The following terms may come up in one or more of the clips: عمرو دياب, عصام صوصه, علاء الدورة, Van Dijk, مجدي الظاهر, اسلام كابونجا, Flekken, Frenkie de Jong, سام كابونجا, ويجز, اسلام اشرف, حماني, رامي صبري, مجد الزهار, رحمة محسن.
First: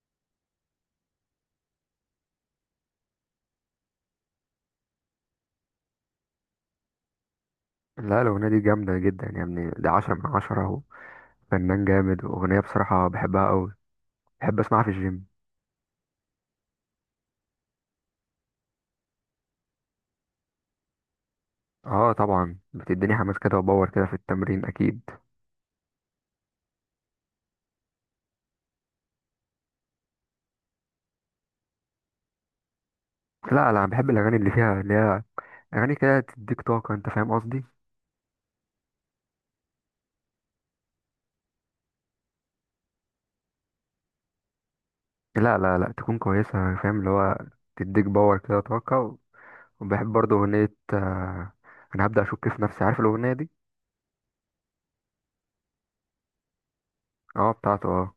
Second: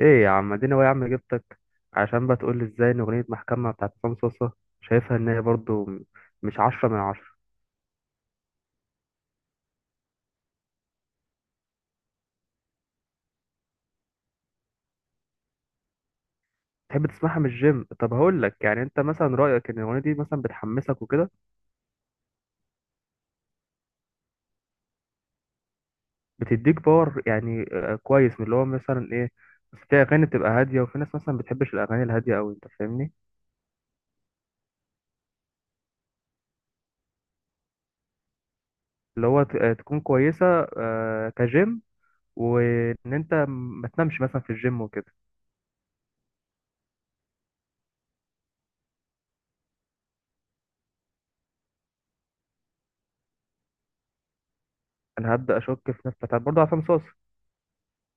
ايه يا عم اديني، هو يا عم جبتك عشان بقى تقول لي ازاي ان اغنيه محكمه بتاعت عصام صوصه شايفها ان هي برضو مش عشرة من عشرة. لا الأغنية دي جامدة جدا يا ابني، دي عشرة من عشرة وفنان جامد وأغنية بصراحة بحبها أوي. بحب أسمعها في الجيم. تحب تسمعها من الجيم؟ طب هقول لك، يعني انت مثلا رايك ان الاغنيه دي مثلا بتحمسك وكده؟ اه طبعا بتديني حماس كده وباور كده في التمرين أكيد. بتديك باور يعني، كويس، من اللي هو مثلا ايه؟ بس في اغاني بتبقى هاديه وفي ناس مثلا بتحبش الاغاني الهاديه قوي، انت فاهمني؟ لا لا بحب الأغاني اللي فيها اللي هي أغاني كده تديك طاقة، أنت فاهم قصدي. اللي هو تكون كويسه، كجيم، وان انت ما تنامش مثلا في الجيم وكده. لا لا لا تكون كويسة. فاهم اللي هو تديك باور كده طاقة. وبحب برضه أغنية. أنا هبدأ أشك في نفسي، عارف الأغنية دي. انا هبدا اشك في نفسي، طب برضه عصام صوصه. اه بتاعته اه.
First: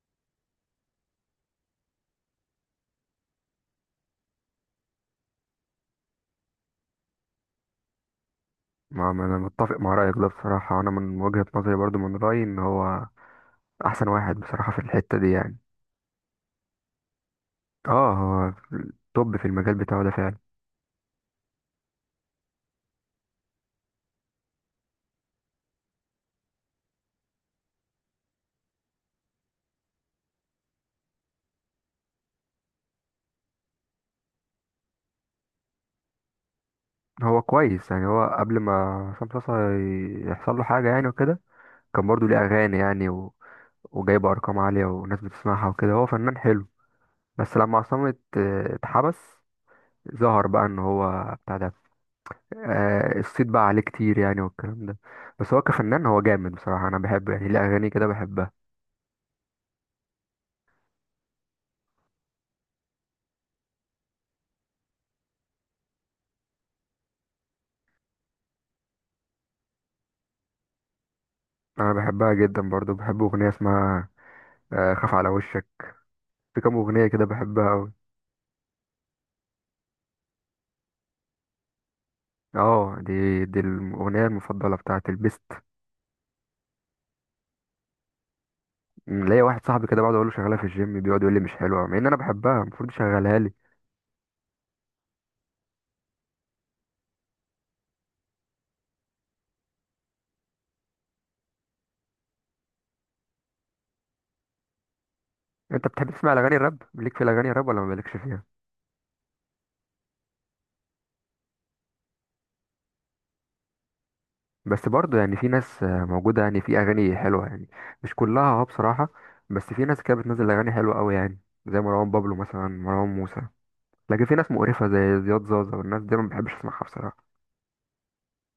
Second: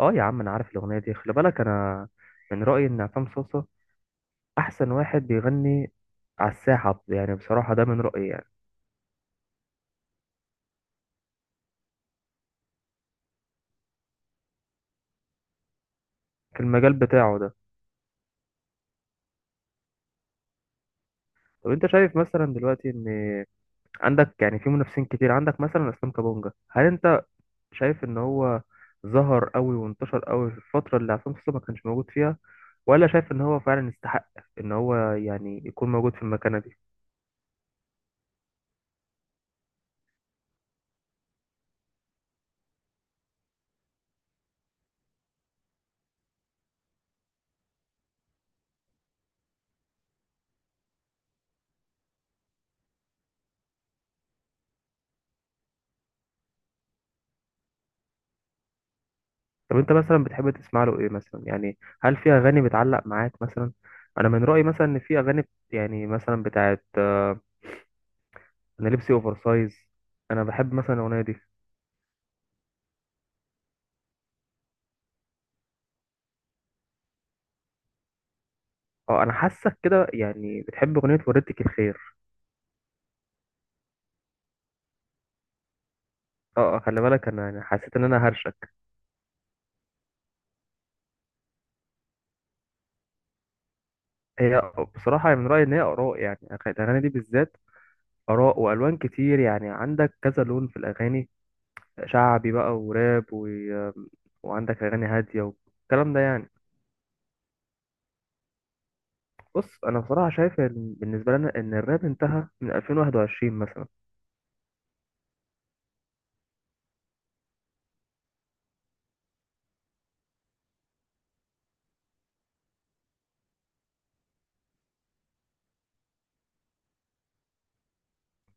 اه يا عم انا عارف الاغنيه دي، خلي بالك انا من رايي ان عصام صوصه احسن واحد بيغني على الساحه، يعني بصراحه ده من رايي يعني، أنا متفق مع رأيك ده بصراحة، أنا من وجهة نظري برضه من رأيي إن هو أحسن واحد بصراحة في الحتة دي يعني. في المجال بتاعه ده. اه هو توب في المجال بتاعه ده فعلا. طب انت شايف مثلا دلوقتي ان عندك يعني في منافسين كتير؟ عندك مثلا اسلام كابونجا، هل انت شايف ان هو ظهر قوي وانتشر قوي في الفتره اللي عصام صوصه ما كانش موجود فيها، ولا شايف ان هو فعلا يستحق ان هو يعني يكون موجود في المكانه دي؟ هو كويس يعني، هو قبل ما عصام صاصا يحصل له حاجة يعني وكده، كان برضه ليه أغاني يعني وجايب أرقام عالية وناس بتسمعها وكده، هو فنان حلو. بس لما عصام اتحبس، ظهر بقى ان هو بتاع ده. آه الصيت بقى عليه كتير يعني والكلام ده. بس هو كفنان هو جامد بصراحة، انا بحبه يعني، ليه اغاني كده بحبها. طب انت مثلا بتحب تسمع له ايه مثلا؟ يعني هل في اغاني بتعلق معاك مثلا؟ انا من رايي مثلا ان في اغاني يعني مثلا بتاعت، انا لبسي اوفر سايز، انا بحب مثلا الاغنيه دي. انا بحبها جدا برضه. بحب اغنية اسمها خاف على وشك. في كام اغنية كده بحبها أوي. اه انا حاسك كده، يعني بتحب اغنيه وردتك الخير. اه دي الاغنيه المفضله بتاعت البيست. اه، خلي بالك انا يعني حسيت ان انا هرشك. ليا واحد صاحبي كده بقعد اقول له شغاله في الجيم، بيقعد يقول لي مش حلوه، مع ان انا بحبها، المفروض يشغلها لي. هي بصراحه يعني من رايي ان هي اراء، يعني الاغاني دي بالذات اراء والوان كتير، يعني عندك كذا لون في الاغاني، شعبي بقى وراب و، وعندك اغاني هاديه انت بتحب والكلام ده تسمع يعني. الاغاني الراب؟ ليك في الاغاني الراب ولا ما مالكش فيها؟ بص انا بصراحه شايف ان بالنسبه لنا ان الراب انتهى من 2021 مثلا. بس برضه يعني في ناس موجوده يعني، في اغاني حلوه يعني، مش كلها اه بصراحه. بس في ناس كده بتنزل اغاني حلوه قوي يعني، زي مروان بابلو مثلا، مروان موسى. لكن في ناس مقرفه زي زياد زازا والناس دي ما بحبش اسمعها بصراحه.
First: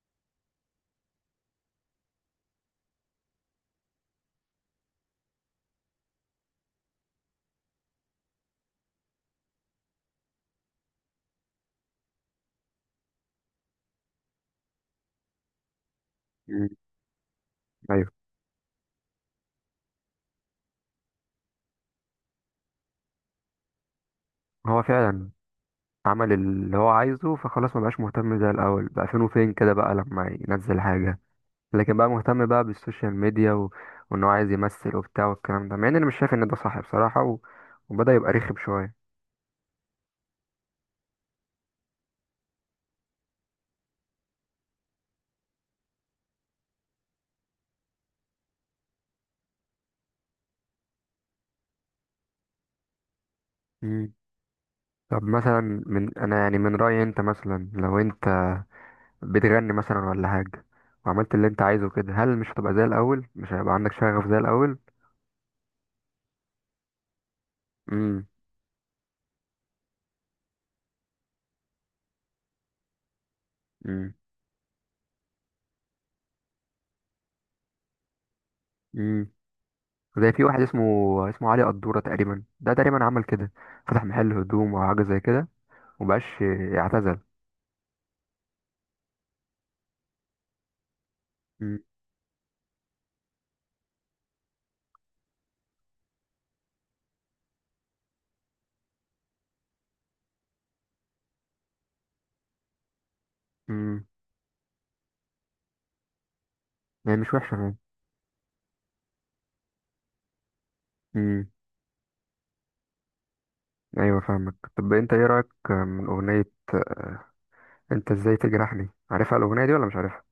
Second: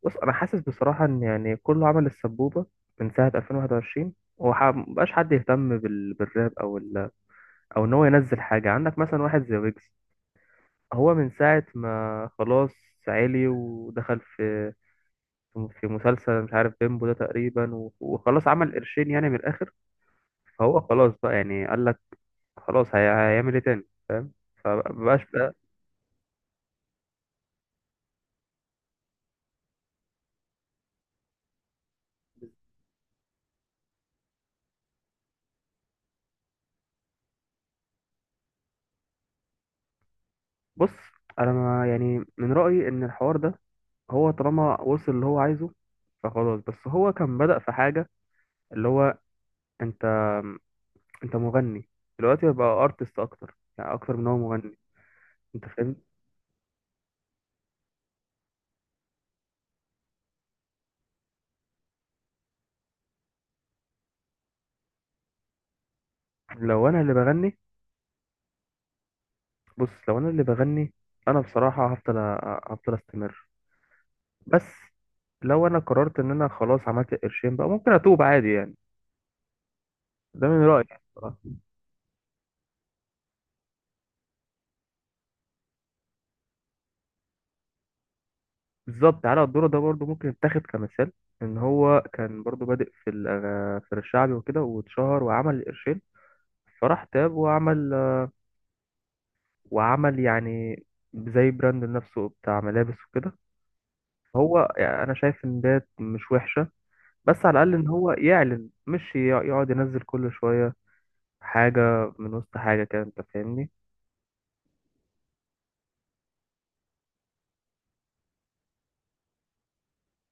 بص انا حاسس بصراحه ان يعني كله عمل السبوبه من ساعه 2021 ومبقاش حد يهتم بالراب او ال، او ان هو ينزل حاجه. عندك مثلا واحد زي ويجز، هو من ساعه ما خلاص عالي ودخل في في مسلسل مش م، عارف بيمبو ده تقريبا و، ايوه. وخلاص عمل قرشين يعني من الاخر. فهو خلاص بقى يعني قال لك خلاص، هيعمل ايه تاني؟ فاهم؟ هو فمبقاش. فعلا عمل اللي هو عايزه فخلاص مبقاش مهتم زي الأول، بقى فين وفين كده بقى لما ينزل حاجة. لكن بقى مهتم بقى بالسوشيال ميديا وإن هو عايز يمثل وبتاع والكلام ده، مع إن أنا مش شايف إن ده صح بصراحة وبدأ يبقى رخم شوية. بص انا ما يعني من رأيي ان الحوار ده هو طالما وصل اللي هو عايزه فخلاص. بس هو كان بدأ في حاجة، اللي هو، انت انت مغني، دلوقتي بقى ارتست اكتر، يعني مم. اكتر من هو مغني، طب مثلا، انت فاهم؟ من أنا يعني من رأيي، أنت مثلا لو أنت بتغني مثلا ولا حاجة وعملت اللي أنت عايزه كده، هل مش هتبقى زي الأول؟ مش هيبقى عندك شغف زي الأول؟ لو انا اللي بغني، مم. بص لو انا اللي بغني انا بصراحة هفضل هفضل استمر. مم. بس لو انا قررت ان انا خلاص عملت قرشين بقى ممكن اتوب عادي يعني. مم. زي في ده واحد من اسمه رأيي بصراحة. اسمه علي قدورة تقريبا. ده تقريبا عمل كده، فتح محل هدوم او حاجه زي كده، ومبقاش يعتزل. بالظبط، علاء الدورة ده برضه ممكن يتاخد كمثال، ان مم. هو كان برضه بادئ في في الشعبي وكده واتشهر وعمل قرشين، فراح تاب وعمل يعني زي براند لنفسه بتاع ملابس وكده. مم. هو يعني انا شايف ان ده مش وحشة، يعني مش بس وحشة على الاقل يعني. ان هو يعلن، مش يقعد ينزل كل شوية امم. حاجة من وسط حاجة كده، انت فاهمني؟ ايوه فاهمك. طب انت ايه رأيك من اغنية انت ازاي تجرحني؟ عارفها الاغنية دي ولا مش عارفها؟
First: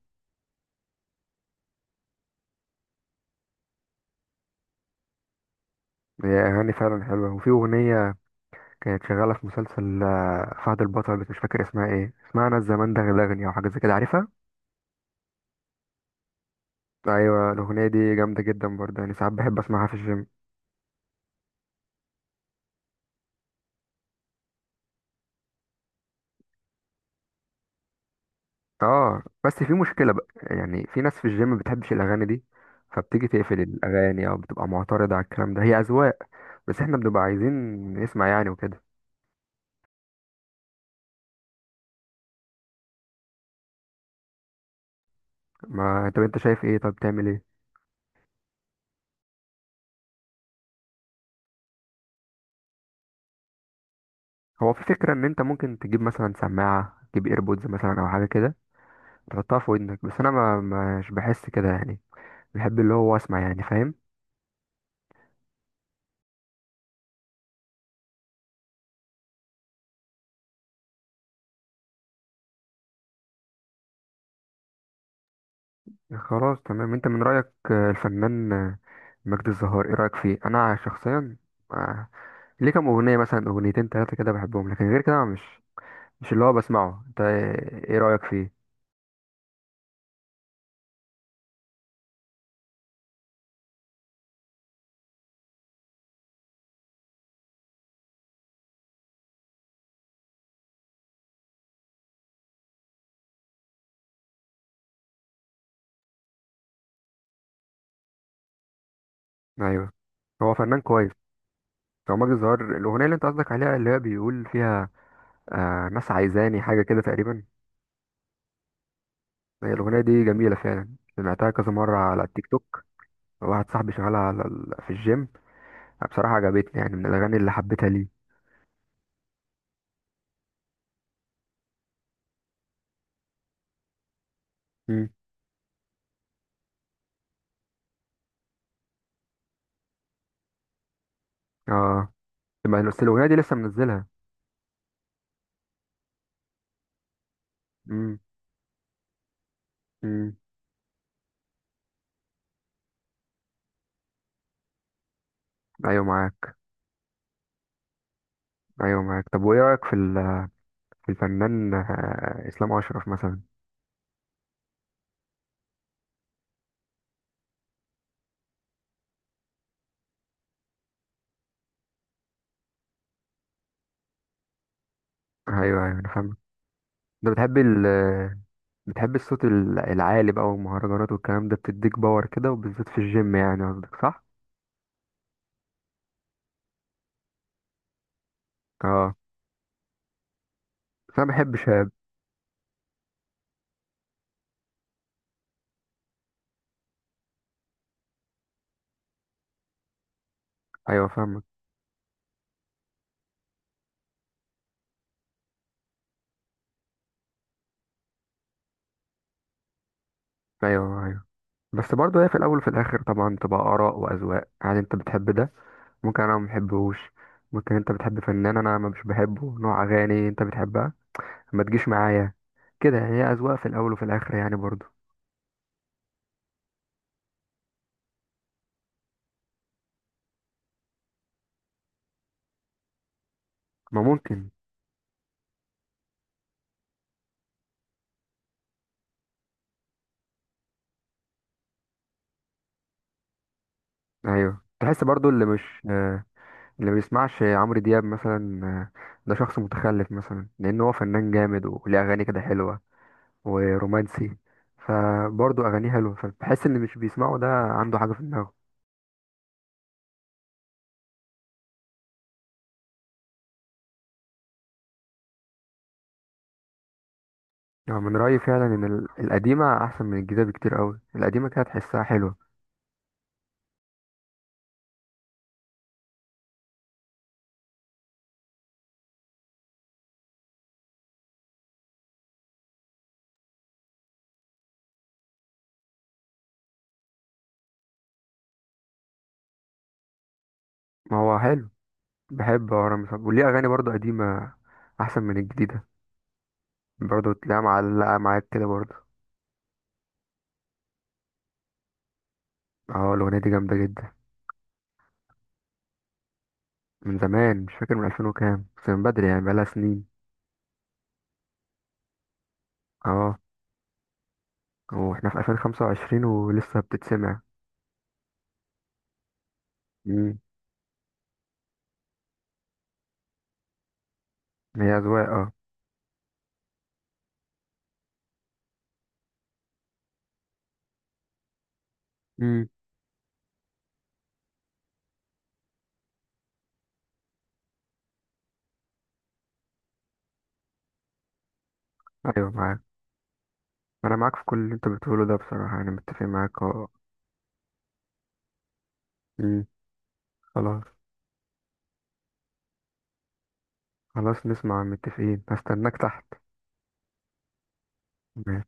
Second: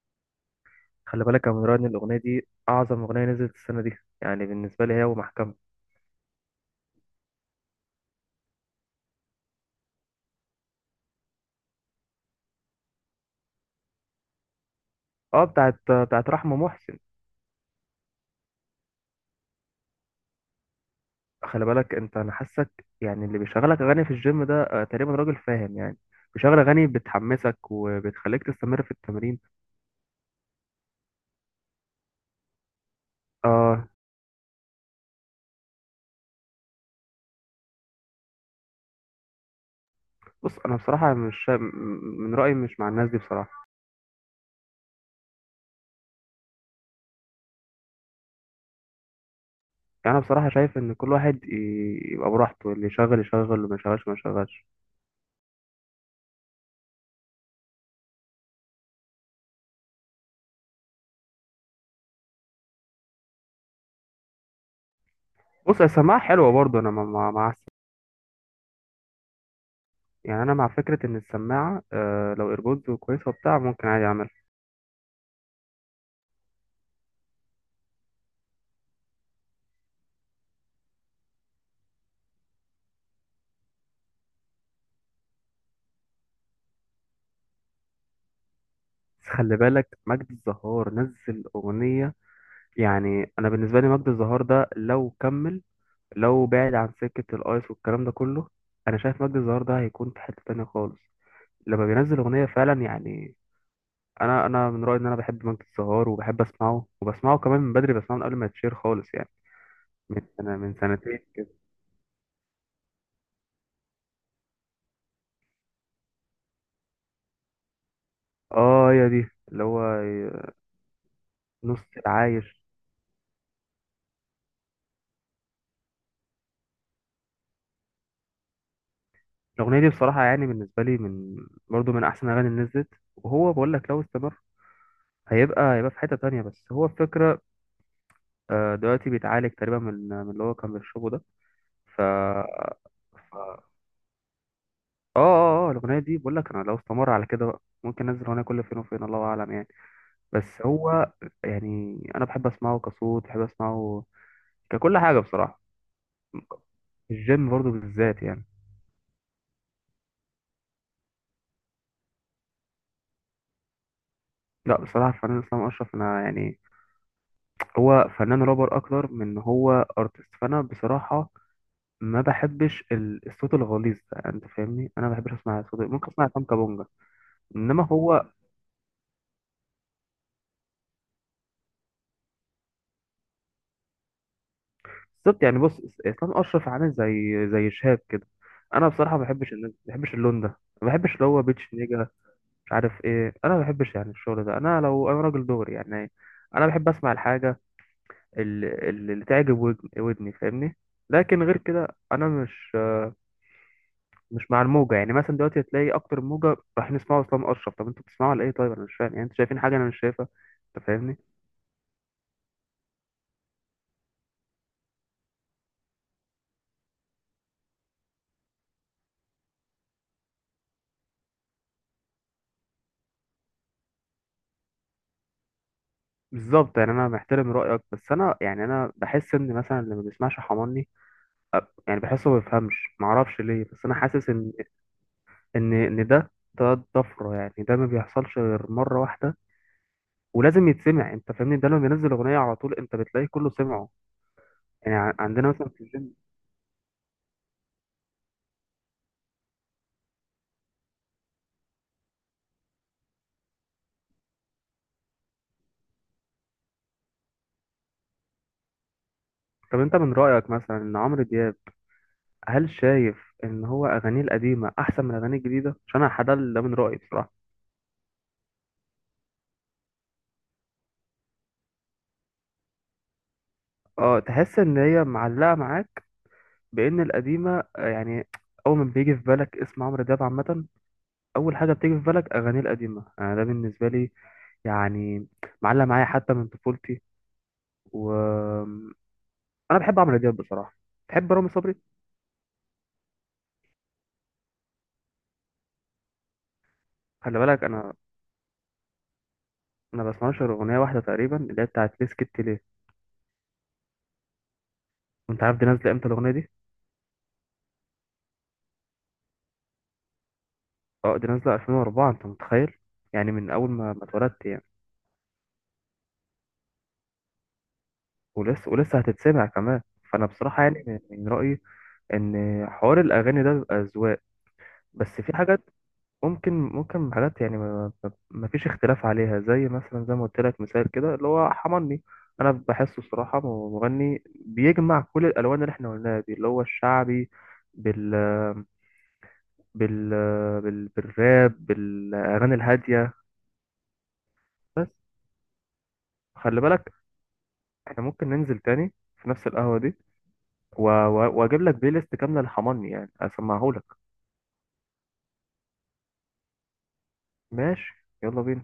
خلي بالك يا منير ان الاغنية دي اعظم اغنية نزلت السنة دي، يعني بالنسبة لي هي ومحكمة. هي اغاني فعلا حلوة. وفي اغنية كانت شغالة في مسلسل فهد البطل، بس مش فاكر اسمها ايه. اسمها انا الزمان دغدغني او حاجة زي كده، عارفها. اه، بتاعت بتاعت رحمة محسن. ايوه الاغنية دي جامدة جدا برضه، يعني ساعات بحب اسمعها في الجيم. خلي بالك انت، انا حاسك يعني اللي بيشغلك اغاني في الجيم ده تقريبا راجل فاهم يعني، بيشغل اغاني بتحمسك وبتخليك تستمر في اه التمرين. بس في مشكلة بقى يعني، في ناس في الجيم ما بتحبش الأغاني دي، فبتيجي تقفل آه. الأغاني أو بتبقى معترضة على الكلام ده. هي أذواق، بس احنا بنبقى عايزين نسمع يعني وكده. بص انا بصراحه مش شا- م- من رايي مش مع الناس دي بصراحه. ما طب انت شايف ايه؟ طب تعمل ايه؟ يعني انا بصراحه شايف ان كل واحد يبقى براحته، اللي يشغل يشغل واللي ما يشغلش ما يشغلش. هو في فكرة ان انت ممكن تجيب مثلا سماعة، تجيب ايربودز مثلا او حاجة كده تحطها في ودنك، بس انا ما مش بحس كده يعني، بحب اللي هو اسمع يعني، فاهم. بص السماعه حلوه برضه، انا مع مع يعني انا مع فكره ان السماعه، آه لو ايربودز كويسه وبتاع ممكن عادي اعملها. خلاص تمام. انت من رأيك الفنان مجدي الزهار، ايه رأيك فيه؟ انا شخصيا آه، ليه كام اغنيه مثلا، اغنيتين ثلاثه كده بحبهم، لكن غير كده أنا مش اللي هو بسمعه. انت إيه رايك فيه؟ بس خلي بالك مجد الزهار نزل اغنيه، يعني انا بالنسبه لي مجد الزهار ده لو كمل، لو بعد عن سكة الأيس والكلام ده كله، أنا شايف مجدي الظاهر ده هيكون في حتة تانية خالص لما بينزل أغنية فعلا يعني. أنا من رأيي إن أنا بحب مجدي الظاهر وبحب أسمعه وبسمعه كمان من بدري، بسمعه من قبل ما يتشير خالص يعني، ايوه من هو سنة من فنان كويس. سنتين كده. هو ماجد الزهار الاغنيه اللي انت قصدك عليها اللي هي بيقول فيها ناس عايزاني حاجه كده تقريبا. آه هي دي اللي هي هو، الاغنيه دي جميله فعلا، سمعتها كذا نص مره على التيك العايش. توك. واحد صاحبي شغالها على في الجيم. بصراحه عجبتني يعني، من الاغاني اللي حبيتها ليه. الأغنية دي بصراحة يعني بالنسبة لي من برضه من أحسن الأغاني اللي نزلت، وهو بقول لك لو استمر امم هيبقى هيبقى في حتة تانية. بس هو الفكرة، دلوقتي بيتعالج تقريبا من من اللي هو كان بيشربه ده. ف اه. طب بس الاغنيه دي لسه منزلها؟ اه، الاغنيه دي بقول لك، انا لو استمر على كده بقى ممكن امم. انزل اغنيه كل فين وفين الله اعلم يعني. امم. بس هو، يعني انا بحب اسمعه كصوت، بحب اسمعه ككل حاجه بصراحه، ايوه معاك. الجيم برضو بالذات يعني. ايوه معاك. طب وايه رايك في في الفنان اسلام اشرف مثلا؟ لا بصراحه الفنان اسلام اشرف، انا يعني هو فنان رابر اكتر من إن هو ارتست، فانا بصراحه ما بحبش الصوت الغليظ ده، انت فاهمني؟ انا ما بحبش ايوه اسمع صوت. ايوه انا ممكن اسمع فاهم. سام كابونجا، انت بتحب انما هو، بتحب الصوت العالي بقى والمهرجانات والكلام ده، بتديك باور كده وبالذات في الجيم يعني، قصدك صح؟ بالظبط يعني، بص اسلام اشرف عامل زي شهاب كده. انا اه بصراحه ما بحبش ما بحبش اللون ده، ما بس بحبش انا اللي هو بحب بيتش شاب. نيجا، مش عارف ايه. انا ما بحبش يعني الشغل ده، انا لو انا راجل دغري يعني، انا بحب اسمع الحاجه اللي تعجب ودني، فاهمني؟ ايوه فاهمك. لكن غير كده انا مش مع الموجه، يعني مثلا دلوقتي تلاقي اكتر موجه رايحين يسمعوا اسلام اشرف. طب انتوا بتسمعوا على ايه؟ طيب انا مش فاهم يعني، انتوا شايفين حاجه انا مش شايفها، انت ايوه فاهمني؟ ايوه بس برضه هي في الاول وفي الاخر طبعا تبقى اراء واذواق يعني. انت بتحب ده ممكن انا ما بحبهوش. ممكن انت بتحب فنان انا ما مش بحبه، نوع اغاني انت بتحبها ما تجيش معايا كده يعني. هي اذواق في الاول وفي الاخر يعني برضه. بالظبط يعني، انا محترم رايك، بس انا يعني انا بحس ان مثلا اللي ما بيسمعش حماني يعني بحسه ما بيفهمش، ما اعرفش ليه، بس انا ما حاسس ممكن. ان ان ده طفره يعني، ده ما بيحصلش غير مره واحده، ولازم يتسمع انت فاهمني. ده لما بينزل اغنيه على طول انت بتلاقي كله سمعه، ايوه يعني تحس برضه اللي عندنا مش، مثلا في الجيم. اللي ما بيسمعش عمرو دياب مثلا ده شخص متخلف مثلا، لان هو فنان جامد وليه اغاني كده حلوه ورومانسي، فبرضه اغانيه حلوه، فبحس ان مش بيسمعه ده عنده حاجه في دماغه. طب انت من رايك مثلا ان عمرو دياب، هل شايف ان هو اغانيه القديمه احسن من اغانيه الجديده؟ عشان انا حد ده، من رايي بصراحه. يعني من رايي فعلا ان القديمه احسن من الجديده بكتير قوي. القديمه كده تحسها حلوه. اه تحس ان هي معلقه معاك، بان القديمه، يعني اول ما بيجي في بالك اسم عمرو دياب عامه، اول حاجه بتيجي في بالك اغاني القديمه. انا ده بالنسبه لي يعني معلق معايا حتى من طفولتي، و، انا بحب عمرو دياب بصراحه، ما بحب هو رامي حلو. صبري. بحب ورا مثلا وليه اغاني برضه قديمه احسن من الجديده، برضه خلي تلاقيها بالك انا، معلقه معاك كده برضه. انا بسمعش غير اغنيه واحده تقريبا اللي هي بتاعت ليه سكت ليه. اه الاغنيه دي جامده جدا. وانت عارف دي نازله امتى الاغنيه دي؟ من زمان مش فاكر، من 2000 وكام، بس من بدري يعني بقالها سنين. اه دي نازله 2004، انت متخيل؟ يعني اه، من اول ما اتولدت يعني. واحنا في 2025 ولسه بتتسمع. ولسه ولسه هتتسمع كمان. فانا امم بصراحه يعني من من رايي ان حوار الاغاني ده بيبقى اذواق. هي بس أذواق في اه. حاجات، ممكن حاجات يعني ما فيش اختلاف عليها، زي مثلا زي ما قلت لك مثال كده اللي هو حماني. انا امم بحسه الصراحه مغني بيجمع كل الالوان اللي احنا قلناها دي، اللي هو الشعبي بال بال, بالراب أيوه بالاغاني معاك. الهاديه. أنا معاك في كل اللي أنت بس بتقوله ده بصراحة، أنا متفق معاك خلي اه. بالك، احنا ممكن ننزل تاني في نفس امم. القهوه دي خلاص. و، و، واجيب لك بلاي ليست كامله لحماني يعني اسمعهولك. خلاص نسمع، متفقين، هستناك تحت. ماشي، يلا بينا.